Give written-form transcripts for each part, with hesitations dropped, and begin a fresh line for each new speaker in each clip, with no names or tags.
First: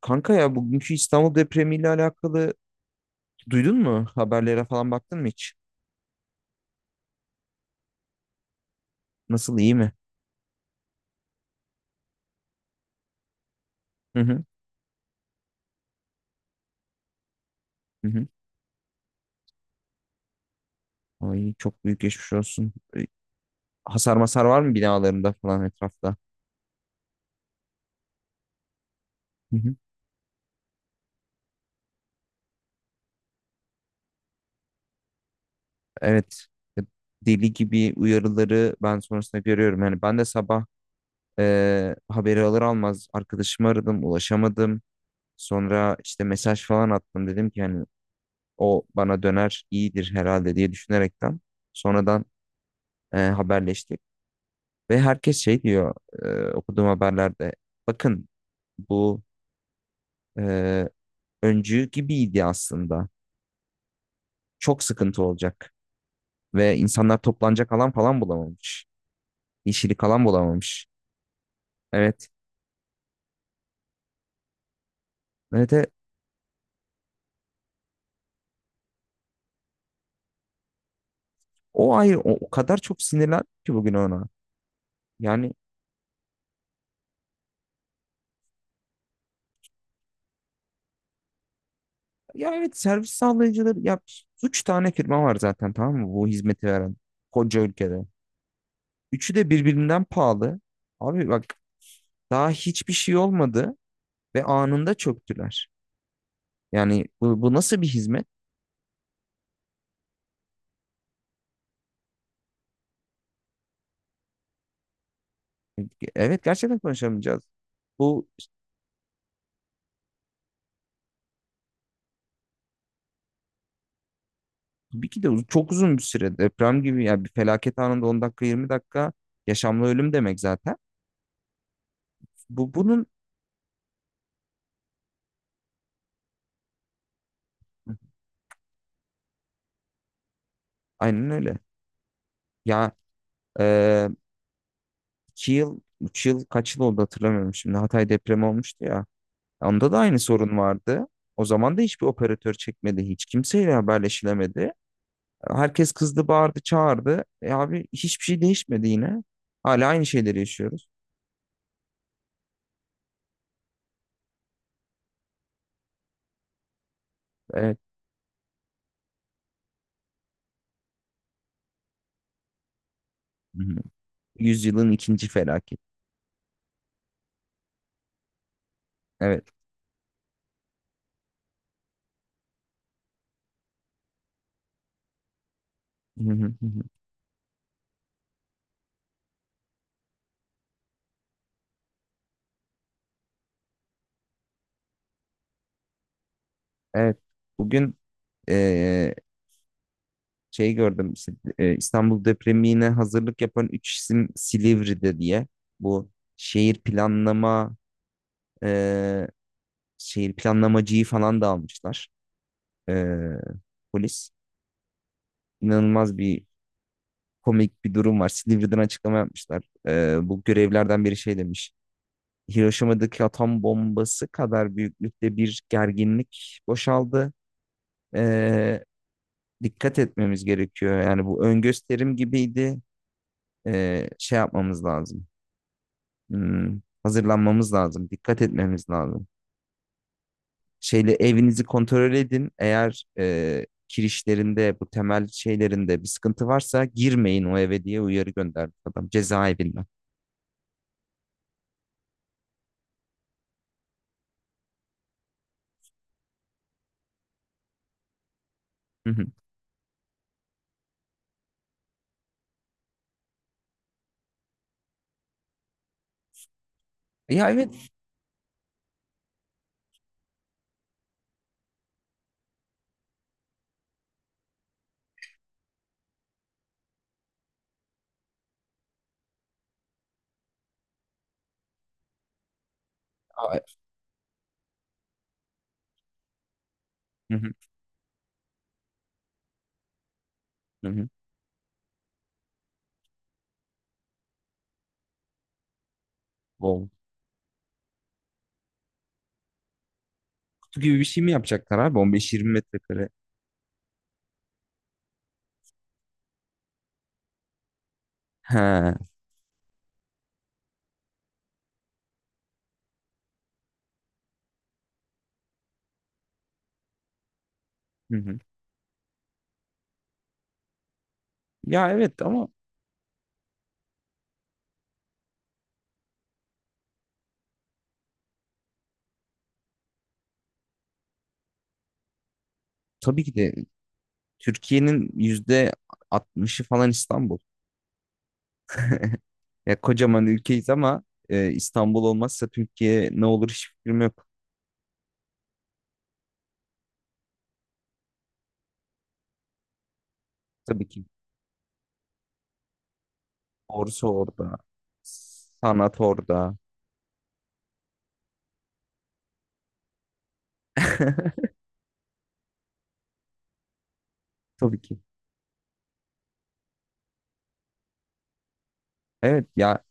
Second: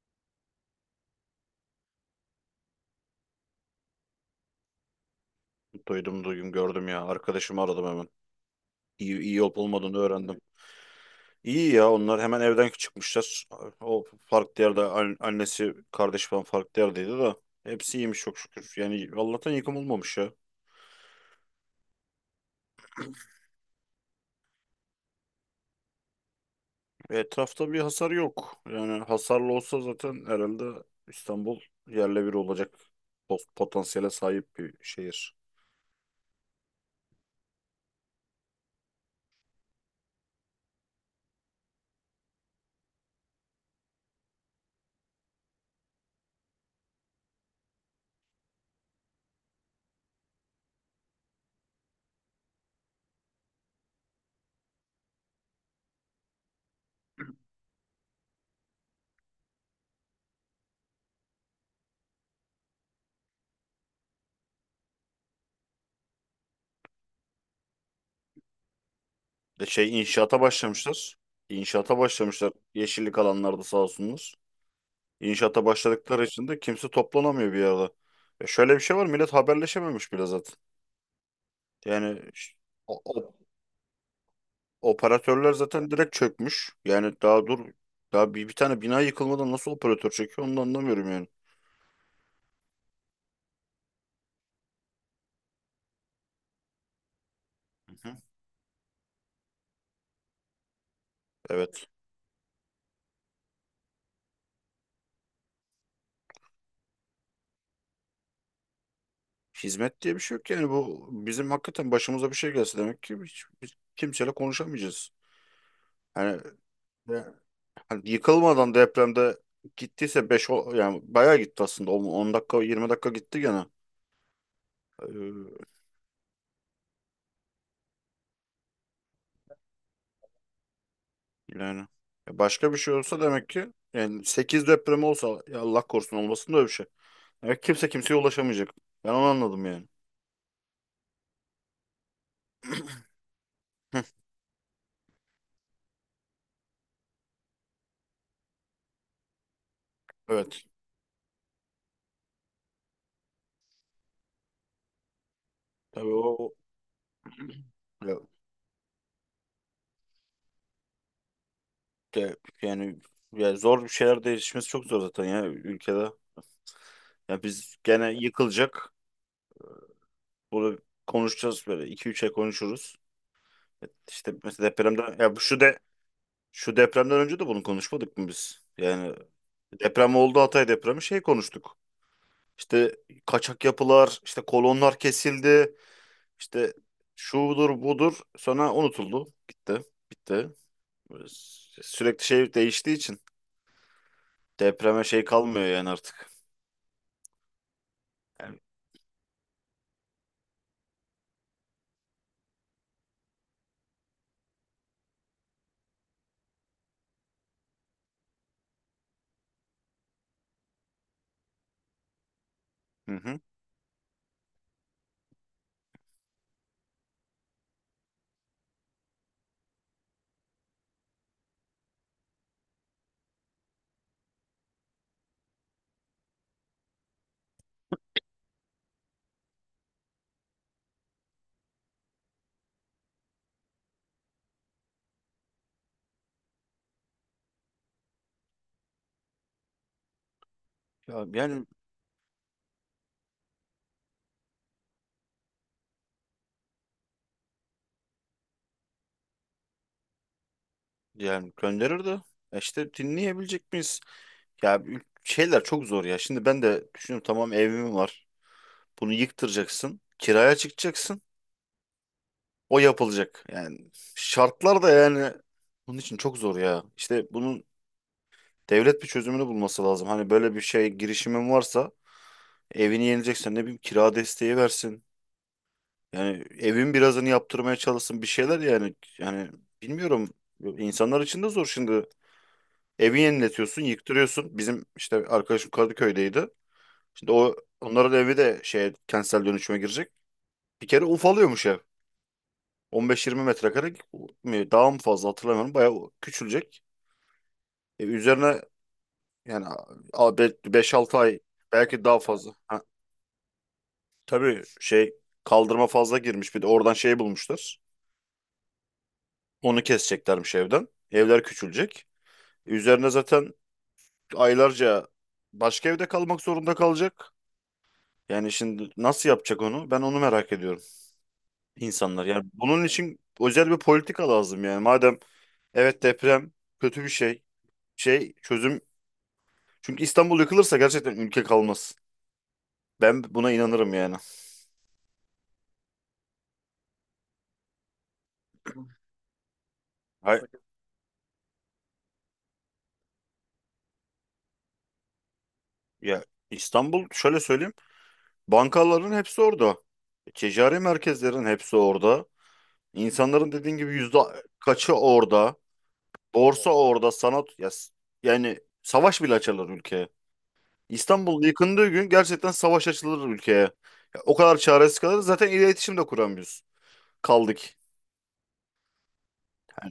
Kanka ya bugünkü İstanbul depremiyle alakalı duydun mu? Haberlere falan baktın mı hiç?
Duydum duydum gördüm ya. Arkadaşımı aradım hemen. İyi
Nasıl
olup
iyi mi?
olmadığını öğrendim. İyi ya onlar hemen evden çıkmışlar. O
Hı hı.
farklı yerde annesi kardeş falan farklı yerdeydi de. Hepsi
Hı
iyiymiş
hı.
çok şükür. Yani Allah'tan yıkım olmamış ya.
Ay çok büyük geçmiş olsun. Hasar masar var mı binalarında falan etrafta?
Etrafta bir hasar yok. Yani hasarlı
Hı hı.
olsa zaten herhalde İstanbul yerle bir olacak potansiyele sahip bir şehir.
Evet. E, Deli gibi uyarıları ben sonrasında görüyorum. Yani ben de sabah haberi alır almaz arkadaşımı aradım, ulaşamadım. Sonra işte mesaj falan attım dedim ki yani o bana döner iyidir herhalde diye düşünerekten sonradan haberleştik. Ve herkes şey diyor okuduğum haberlerde. Bakın bu e, öncü gibiydi aslında. Çok sıkıntı olacak. Ve insanlar toplanacak alan falan bulamamış.
De şey
Yeşillik alan
inşaata
bulamamış.
başlamışlar. İnşaata
Evet.
başlamışlar. Yeşillik alanlarda sağ olsunlar. İnşaata
Evet. Evet.
başladıkları için de kimse toplanamıyor bir yerde. Şöyle bir şey var, millet haberleşememiş bile zaten.
O ayrı.
Yani
O kadar
o-
çok
o-
sinirlendim ki bugün ona. Yani
operatörler zaten direkt çökmüş. Yani daha dur, daha bir tane bina yıkılmadan nasıl operatör çöküyor onu da anlamıyorum yani.
ya evet, servis sağlayıcıları ya, üç tane firma var zaten, tamam mı? Bu hizmeti veren koca ülkede.
Hı hı.
Üçü de birbirinden pahalı. Abi bak,
Evet.
daha hiçbir şey olmadı ve anında çöktüler. Yani bu nasıl bir hizmet?
Hizmet diye bir şey yok yani. Bu bizim hakikaten başımıza bir şey gelse demek ki hiç, biz kimseyle konuşamayacağız. Yani,
Evet, gerçekten
yani
konuşamayacağız.
hani
Bu
yıkılmadan, depremde gittiyse 5 yani bayağı gitti aslında, on dakika 20 dakika gitti gene.
tabii ki de
Ee,
çok uzun bir süre, deprem gibi yani bir felaket anında, 10 dakika 20 dakika yaşamla ölüm demek zaten.
Yani, başka
Bu
bir şey
bunun
olsa demek ki yani 8 deprem olsa, ya Allah korusun olmasın da öyle bir şey. Demek kimse kimseye ulaşamayacak. Ben onu anladım yani.
aynen öyle. Ya
Heh,
e, 2 yıl, 3 yıl, kaç yıl oldu hatırlamıyorum şimdi, Hatay depremi olmuştu ya. Onda da aynı sorun
evet.
vardı. O zaman da hiçbir operatör çekmedi. Hiç kimseyle haberleşilemedi. Herkes
Tabii o
kızdı,
o-
bağırdı, çağırdı. E abi,
ya,
hiçbir şey değişmedi yine. Hala aynı şeyleri yaşıyoruz.
de, yani ya zor, bir şeyler değişmesi çok zor zaten ya ülkede. Ya biz
Evet.
gene yıkılacak. Bunu konuşacağız, böyle 2-3 ay konuşuruz. İşte mesela
Yüzyılın
depremden,
ikinci
ya bu
felaket.
şu depremden önce de bunu konuşmadık mı biz? Yani
Evet.
deprem oldu, Hatay depremi şey konuştuk. İşte kaçak yapılar, işte kolonlar kesildi,
Hı hı hı
işte
hı.
şudur budur sonra unutuldu. Gitti, bitti. Böyle sürekli şey değiştiği için depreme şey kalmıyor yani artık.
Evet. Bugün
Yani
eee, şey gördüm, işte, İstanbul depremine hazırlık yapan üç isim Silivri'de diye. Bu şehir planlama, eee, şehir planlamacıyı falan da almışlar.
hı
Eee,
hı.
polis. İnanılmaz bir, komik bir durum var. Silivri'den açıklama yapmışlar. Bu görevlerden biri şey demiş. Hiroşima'daki atom bombası kadar büyüklükte bir gerginlik boşaldı. Eee, dikkat etmemiz gerekiyor. Yani bu ön gösterim gibiydi. Şey yapmamız lazım. Hazırlanmamız lazım. Dikkat etmemiz lazım. Şeyle
Ya
evinizi
yani,
kontrol edin. Eğer kirişlerinde, bu temel şeylerinde bir sıkıntı varsa girmeyin o eve diye uyarı gönderdi adam cezaevinden.
Gönderir de işte dinleyebilecek miyiz? Ya şeyler çok zor ya. Şimdi ben de düşünüyorum, tamam evim var.
Hı
Bunu
hı.
yıktıracaksın. Kiraya çıkacaksın. O yapılacak. Yani şartlar da yani bunun için çok zor ya. İşte
Ya,
bunun
evet.
devlet bir çözümünü bulması lazım. Hani böyle bir şey, girişimin varsa evini yenileceksen ne bileyim kira desteği versin. Yani evin birazını yaptırmaya çalışsın, bir şeyler yani. Yani bilmiyorum. İnsanlar için de zor şimdi. Evi
Aa.
yeniletiyorsun, yıktırıyorsun. Bizim işte arkadaşım Kadıköy'deydi. Şimdi
Hı hı,
onların evi de şey kentsel dönüşüme girecek. Bir
hı
kere
hı.
ufalıyormuş ev. 15-20 metrekare mi, daha mı fazla hatırlamıyorum. Bayağı küçülecek.
Wow.
Üzerine yani
Kutu gibi bir
5-6
şey mi
ay,
yapacaklar abi?
belki daha
15-20
fazla. Ha,
metrekare.
tabii şey kaldırma fazla girmiş. Bir de oradan şey bulmuşlar.
Ha.
Onu keseceklermiş evden. Evler küçülecek. Üzerine zaten aylarca başka evde kalmak zorunda kalacak.
Hı hı.
Yani şimdi nasıl yapacak onu? Ben onu merak ediyorum,
Ya evet,
insanlar.
ama
Yani bunun için özel bir politika lazım yani. Madem evet, deprem kötü bir şey. Şey çözüm. Çünkü İstanbul yıkılırsa gerçekten ülke kalmaz.
tabii
Ben
ki
buna
de
inanırım yani.
Türkiye'nin %60'ı falan İstanbul. Ya kocaman
Hay
ülkeyiz ama, İstanbul olmazsa Türkiye ne olur hiç fikrim yok.
ya, İstanbul şöyle söyleyeyim. Bankaların hepsi orada. Ticari
Tabii ki.
merkezlerin hepsi orada. İnsanların dediğin gibi
Borsa
yüzde
orada.
kaçı orada.
Sanat orada.
Borsa orada. Sanat ya, yani savaş bile açarlar ülkeye. İstanbul yıkındığı gün gerçekten savaş açılır ülkeye. Ya o kadar
Tabii
çaresiz
ki.
kalırız. Zaten iletişim de kuramıyoruz. Kaldık.
Evet ya,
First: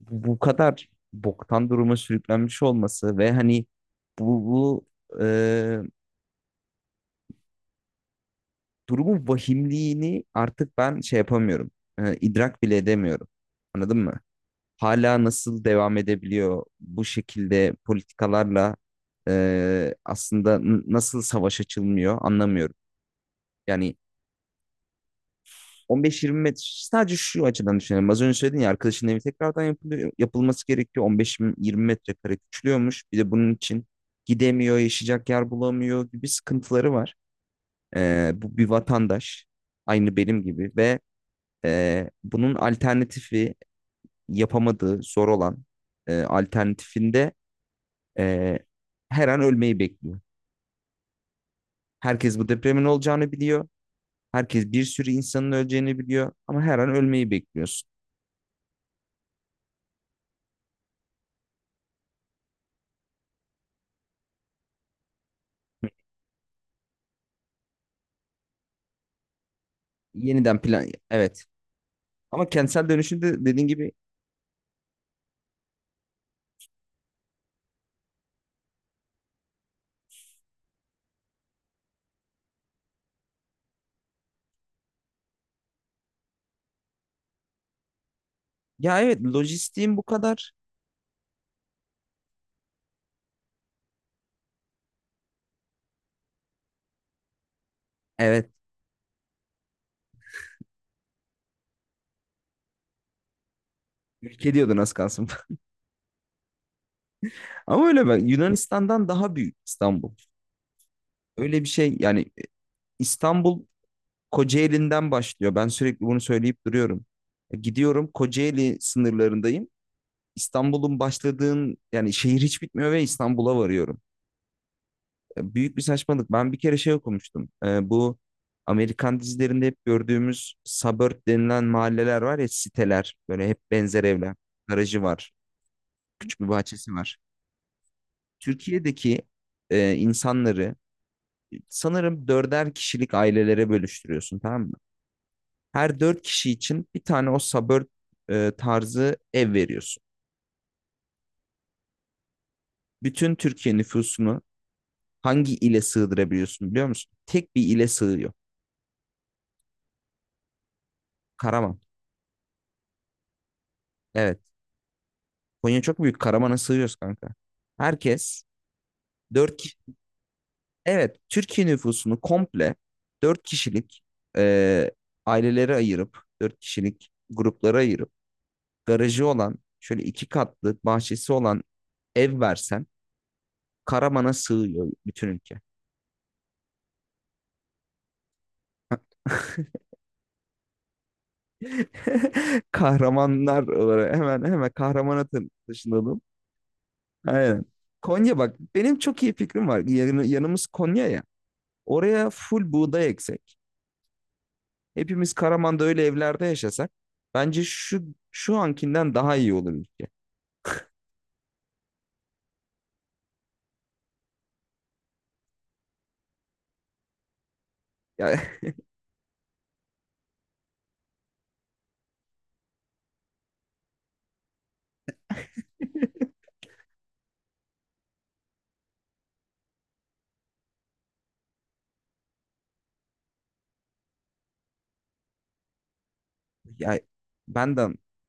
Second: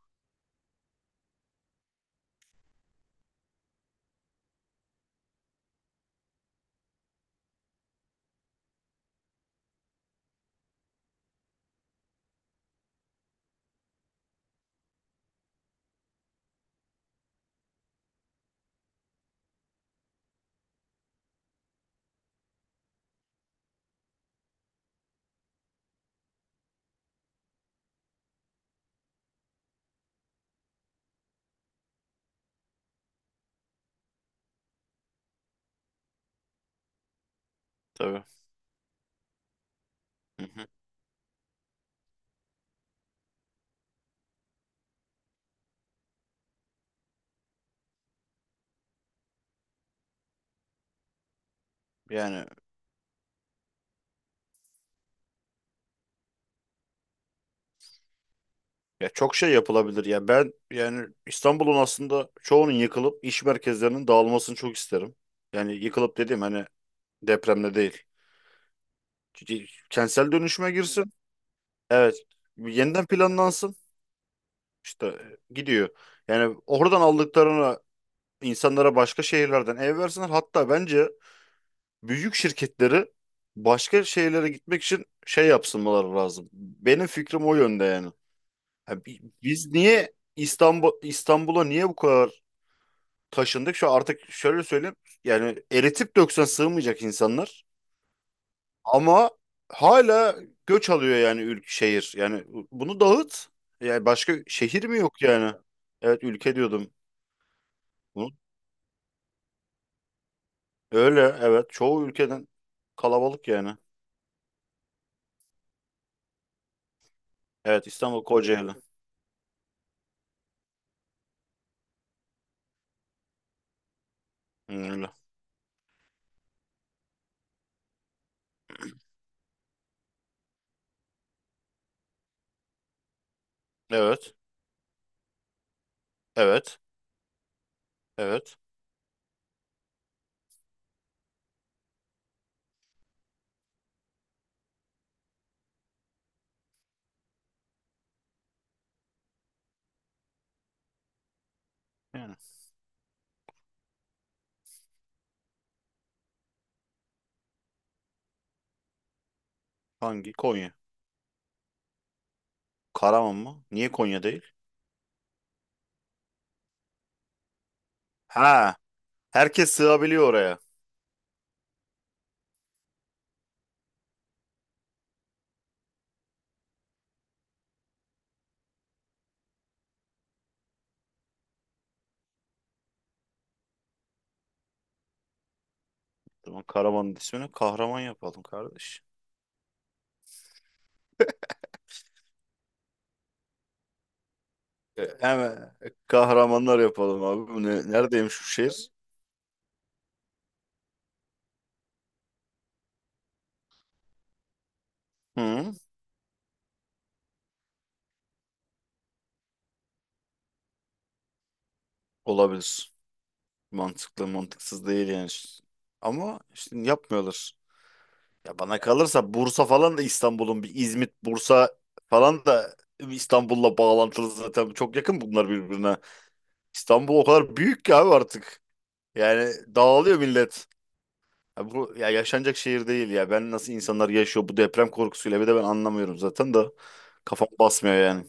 bu kadar boktan duruma sürüklenmiş olması ve hani bu e, durumun vahimliğini artık ben şey yapamıyorum. İdrak bile edemiyorum. Anladın mı? Hala nasıl devam edebiliyor bu şekilde politikalarla aslında nasıl savaş açılmıyor anlamıyorum. Yani 15-20 metre, sadece şu açıdan düşünelim. Az önce söyledin ya, arkadaşın evi tekrardan yapılıyor, yapılması gerekiyor. 15-20 metrekare küçülüyormuş. Bir de bunun için gidemiyor, yaşayacak yer bulamıyor gibi sıkıntıları var.
Tabii.
Bu bir vatandaş aynı benim
Hı hı.
gibi, ve bunun alternatifi yapamadığı, zor olan alternatifinde, Ee, her an ölmeyi bekliyor. Herkes
Yani
bu depremin olacağını biliyor. Herkes bir sürü insanın öleceğini biliyor. Ama her an ölmeyi bekliyorsun.
ya çok şey yapılabilir. Ya ben yani İstanbul'un aslında çoğunun yıkılıp iş merkezlerinin dağılmasını çok isterim. Yani yıkılıp dediğim hani depremde değil. Kentsel
Yeniden
dönüşüme
plan.
girsin.
Evet.
Evet.
Ama kentsel
Yeniden
dönüşümde dediğin
planlansın.
gibi,
İşte gidiyor. Yani oradan aldıklarını insanlara, başka şehirlerden ev versinler. Hatta bence büyük şirketleri başka şeylere gitmek için şey yapsınmaları lazım. Benim fikrim o yönde yani.
ya
Ha,
evet,
biz
lojistiğim bu
niye
kadar.
İstanbul'a niye bu kadar taşındık? Şu artık şöyle söyleyeyim. Yani eritip döksen sığmayacak insanlar.
Evet.
Ama hala göç alıyor yani ülke, şehir. Yani bunu dağıt. Yani başka
Ülke diyordun
şehir
az
mi yok
kalsın.
yani? Evet, ülke diyordum.
Ama öyle, ben
Bunu-
Yunanistan'dan daha büyük İstanbul.
Öyle
Öyle
evet,
bir şey
çoğu
yani.
ülkeden kalabalık
İstanbul
yani.
Kocaeli'nden başlıyor. Ben sürekli bunu söyleyip duruyorum.
Evet,
Gidiyorum,
İstanbul Kocaeli.
Kocaeli sınırlarındayım. İstanbul'un başladığın yani şehir hiç bitmiyor ve İstanbul'a varıyorum.
Hı, öyle.
Büyük bir saçmalık. Ben bir kere şey okumuştum. Bu Amerikan dizilerinde hep gördüğümüz suburb denilen mahalleler var ya, siteler. Böyle hep benzer evler.
Evet.
Garajı var. Küçük bir
Evet.
bahçesi var.
Evet.
Türkiye'deki insanları sanırım dörder kişilik ailelere bölüştürüyorsun, tamam mı? Her dört kişi için bir tane o suburb tarzı ev veriyorsun.
Yani
Bütün Türkiye nüfusunu hangi ile sığdırabiliyorsun, biliyor musun? Tek bir ile sığıyor.
hangi? Konya.
Karaman.
Karaman mı? Niye Konya
Evet.
değil?
Konya çok büyük. Karaman'a sığıyoruz kanka. Herkes
Ha,
4 ki-
herkes sığabiliyor oraya.
evet, Türkiye nüfusunu komple 4 kişilik e, ailelere ayırıp, 4 kişilik gruplara ayırıp, garajı olan, şöyle iki katlı, bahçesi olan ev versen, Karaman'a sığıyor bütün ülke.
Tamam, Karaman'ın ismini kahraman yapalım kardeş.
Kahramanlar olarak, hemen hemen
E,
Kahraman'a
hemen
taşınalım.
kahramanlar yapalım abi. Bu
Aynen.
ne, neredeymiş
Konya
şu
bak,
şehir?
benim çok iyi fikrim var. Yanımız Konya ya. Oraya full buğday eksek. Hepimiz
Hı,
Karaman'da öyle evlerde yaşasak, bence şu ankinden daha iyi olur ülke.
olabilir. Mantıklı, mantıksız değil yani. Ama işte yapmıyorlar.
Ya.
Ya bana kalırsa Bursa falan da İstanbul'un bir, İzmit, Bursa falan da İstanbul'la bağlantılı zaten. Çok yakın bunlar birbirine. İstanbul o kadar büyük ki abi artık. Yani dağılıyor millet. Ya bu ya yaşanacak şehir değil ya. Ben, nasıl insanlar yaşıyor bu deprem korkusuyla bir de, ben anlamıyorum zaten da
Ya
kafam
ben de
basmıyor yani.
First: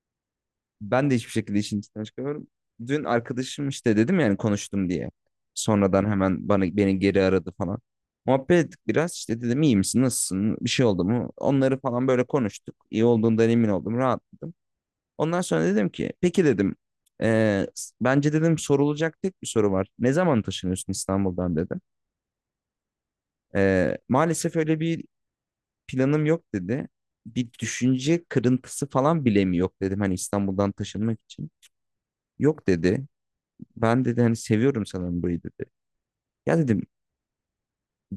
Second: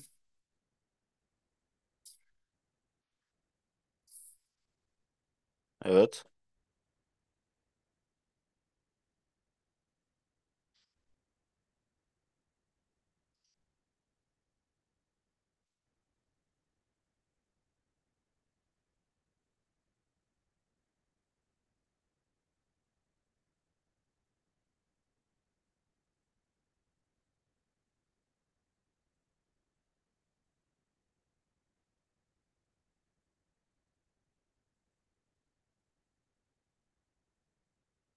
ben de hiçbir şekilde işin içinden çıkamıyorum. Dün arkadaşım, işte dedim yani, konuştum diye. Sonradan
Evet.
hemen bana, beni geri aradı falan. Muhabbet ettik biraz, işte dedim iyi misin, nasılsın, bir şey oldu mu? Onları falan böyle konuştuk. İyi olduğundan emin oldum, rahatladım. Ondan sonra dedim ki, peki dedim, "eee, bence dedim, sorulacak tek bir soru var. Ne zaman taşınıyorsun İstanbul'dan, dedim. Maalesef öyle bir planım yok, dedi. Bir düşünce kırıntısı falan bile mi yok dedim, hani İstanbul'dan taşınmak için. Yok, dedi. Ben, dedi, hani seviyorum sanırım burayı, dedi. Ya dedim,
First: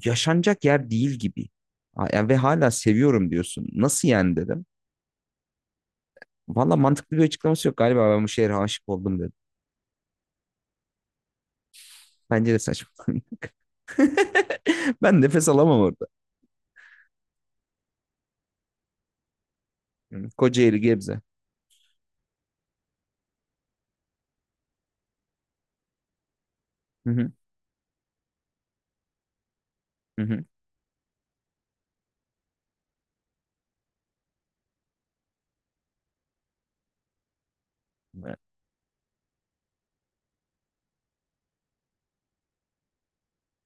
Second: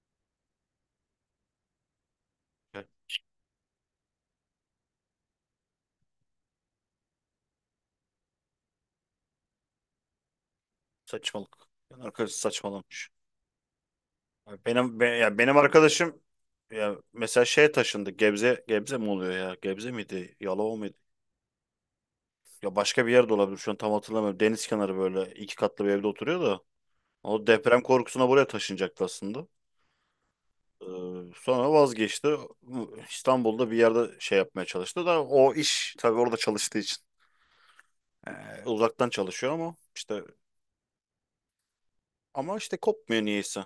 yaşanacak yer değil gibi. Ha, ya ve hala
Ya
seviyorum diyorsun. Nasıl yani, dedim. Valla mantıklı bir açıklaması yok, galiba ben bu şehre aşık oldum, dedim.
saçmalık. Yani arkadaş
Bence de saçma.
saçmalamış. Ya Benim be-
Ben
ya
nefes
benim
alamam orada.
arkadaşım, ya mesela şeye taşındı. Gebze, Gebze mi oluyor ya? Gebze
Hı.
miydi? Yalova
Kocaeli,
mıydı?
Gebze.
Ya başka bir yerde olabilir. Şu an tam hatırlamıyorum. Deniz kenarı böyle iki katlı bir evde oturuyor da.
Hı hı,
O deprem korkusuna buraya taşınacaktı aslında.
hı hı.
Ee, Sonra vazgeçti. İstanbul'da bir yerde şey yapmaya çalıştı da o iş tabii orada çalıştığı için,
Evet.
ee, uzaktan çalışıyor ama işte kopmuyor niyeyse.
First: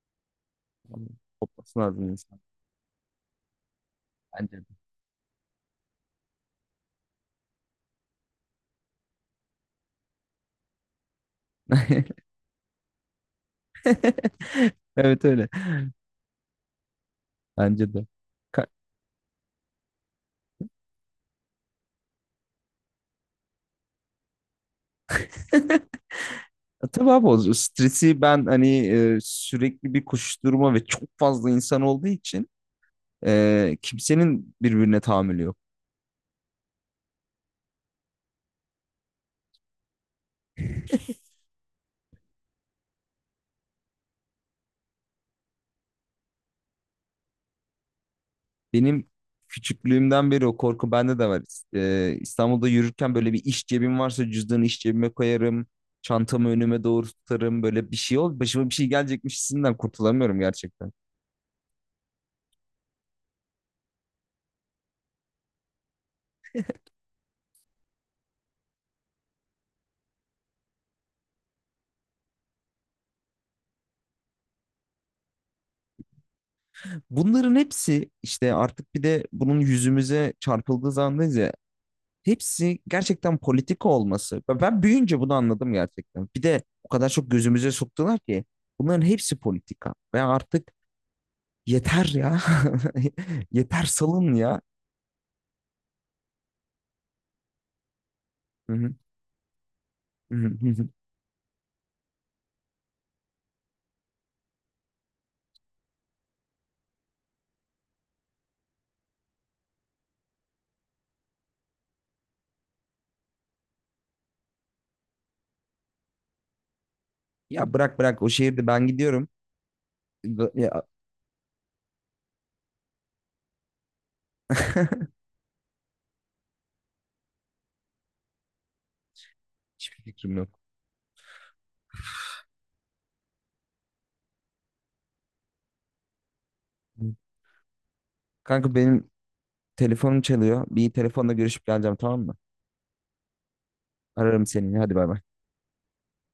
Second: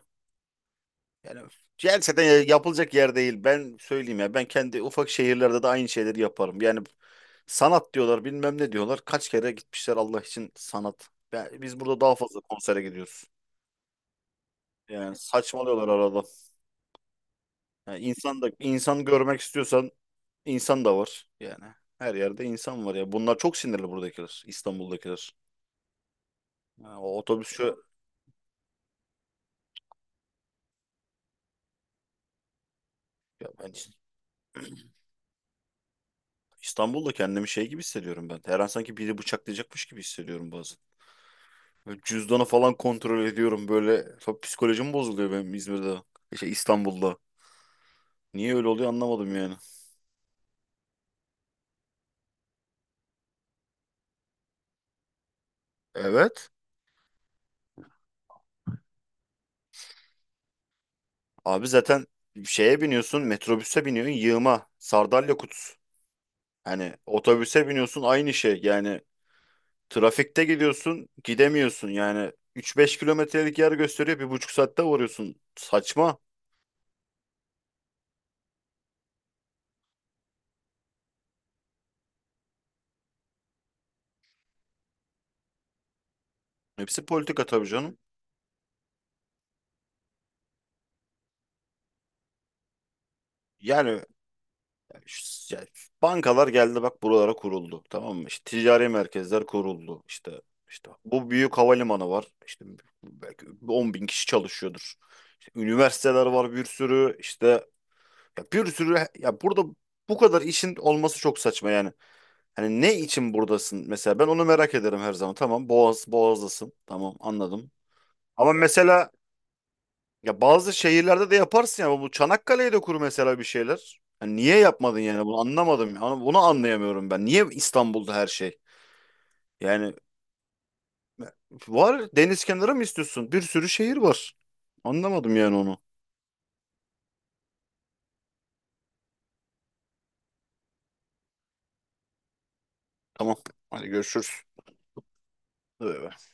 Yani
Kopması lazım
gelse
insan.
yapılacak yer değil. Ben söyleyeyim ya, ben
Bence
kendi ufak şehirlerde de aynı şeyleri yaparım. Yani sanat diyorlar bilmem ne diyorlar. Kaç kere gitmişler Allah için sanat. Biz burada
de.
daha fazla konsere gidiyoruz. Yani
Evet öyle.
saçmalıyorlar arada.
Bence
Yani
de.
insan da,
Ka-
insan görmek istiyorsan insan da var yani. Her yerde insan var ya. Bunlar çok sinirli, buradakiler, İstanbul'dakiler. Yani
Tabii
o
abi,
otobüs,
o
şu
stresi ben hani, sürekli bir koşuşturma ve çok fazla insan olduğu için,
ya, ben
kimsenin birbirine tahammülü yok.
İstanbul'da kendimi şey gibi hissediyorum ben. Her an sanki biri bıçaklayacakmış gibi hissediyorum bazen. Böyle cüzdanı falan kontrol ediyorum böyle. Çok psikolojim bozuluyor benim İzmir'de. Şey, İstanbul'da. Niye öyle oluyor
Benim
anlamadım yani.
küçüklüğümden beri o korku bende de var. İstanbul'da yürürken, böyle bir iş cebim varsa cüzdanı iş cebime koyarım. Çantamı
Evet.
önüme doğru tutarım. Böyle bir şey ol. Başıma bir şey gelecekmiş hissinden kurtulamıyorum gerçekten.
Abi zaten şeye biniyorsun, metrobüse biniyorsun, yığma. Sardalya kutusu. Hani otobüse biniyorsun, aynı şey. Yani trafikte gidiyorsun, gidemiyorsun yani. 3-5 kilometrelik yer gösteriyor, 1,5 saatte varıyorsun. Saçma.
Bunların hepsi işte, artık bir de bunun yüzümüze çarpıldığı zamandayız ya. Hepsi gerçekten politika olması. Ben büyüyünce bunu anladım gerçekten. Bir de o
Hepsi
kadar çok
politika tabii
gözümüze
canım.
soktular ki, bunların hepsi politika. Ve artık yeter ya. Yeter,
Yani,
salın ya.
ya, bankalar geldi bak buralara kuruldu. Tamam mı? İşte
Hı
ticari
hı,
merkezler kuruldu. İşte
hı hı, hı hı.
işte bu büyük havalimanı var. İşte belki 10.000 kişi çalışıyordur. İşte üniversiteler var bir sürü. İşte ya bir sürü, ya burada bu kadar işin olması çok saçma yani. Hani ne için buradasın mesela, ben onu merak ederim her zaman. Tamam, Boğaz'dasın. Tamam, anladım.
Ya bırak bırak, o
Ama
şehirde ben
mesela
gidiyorum.
ya bazı
Ya,
şehirlerde de yaparsın ya, bu Çanakkale'ye de kur mesela bir şeyler. Hani niye yapmadın yani, bunu anlamadım. Yani bunu anlayamıyorum ben. Niye İstanbul'da her şey? Yani
hiçbir fikrim yok.
var, deniz kenarı mı istiyorsun? Bir sürü şehir var. Anlamadım yani onu.
Kanka benim telefonum çalıyor. Bir telefonla görüşüp geleceğim, tamam mı?
Tamam. Hadi görüşürüz.
Ararım seni. Hadi bay bay.
Bay bay.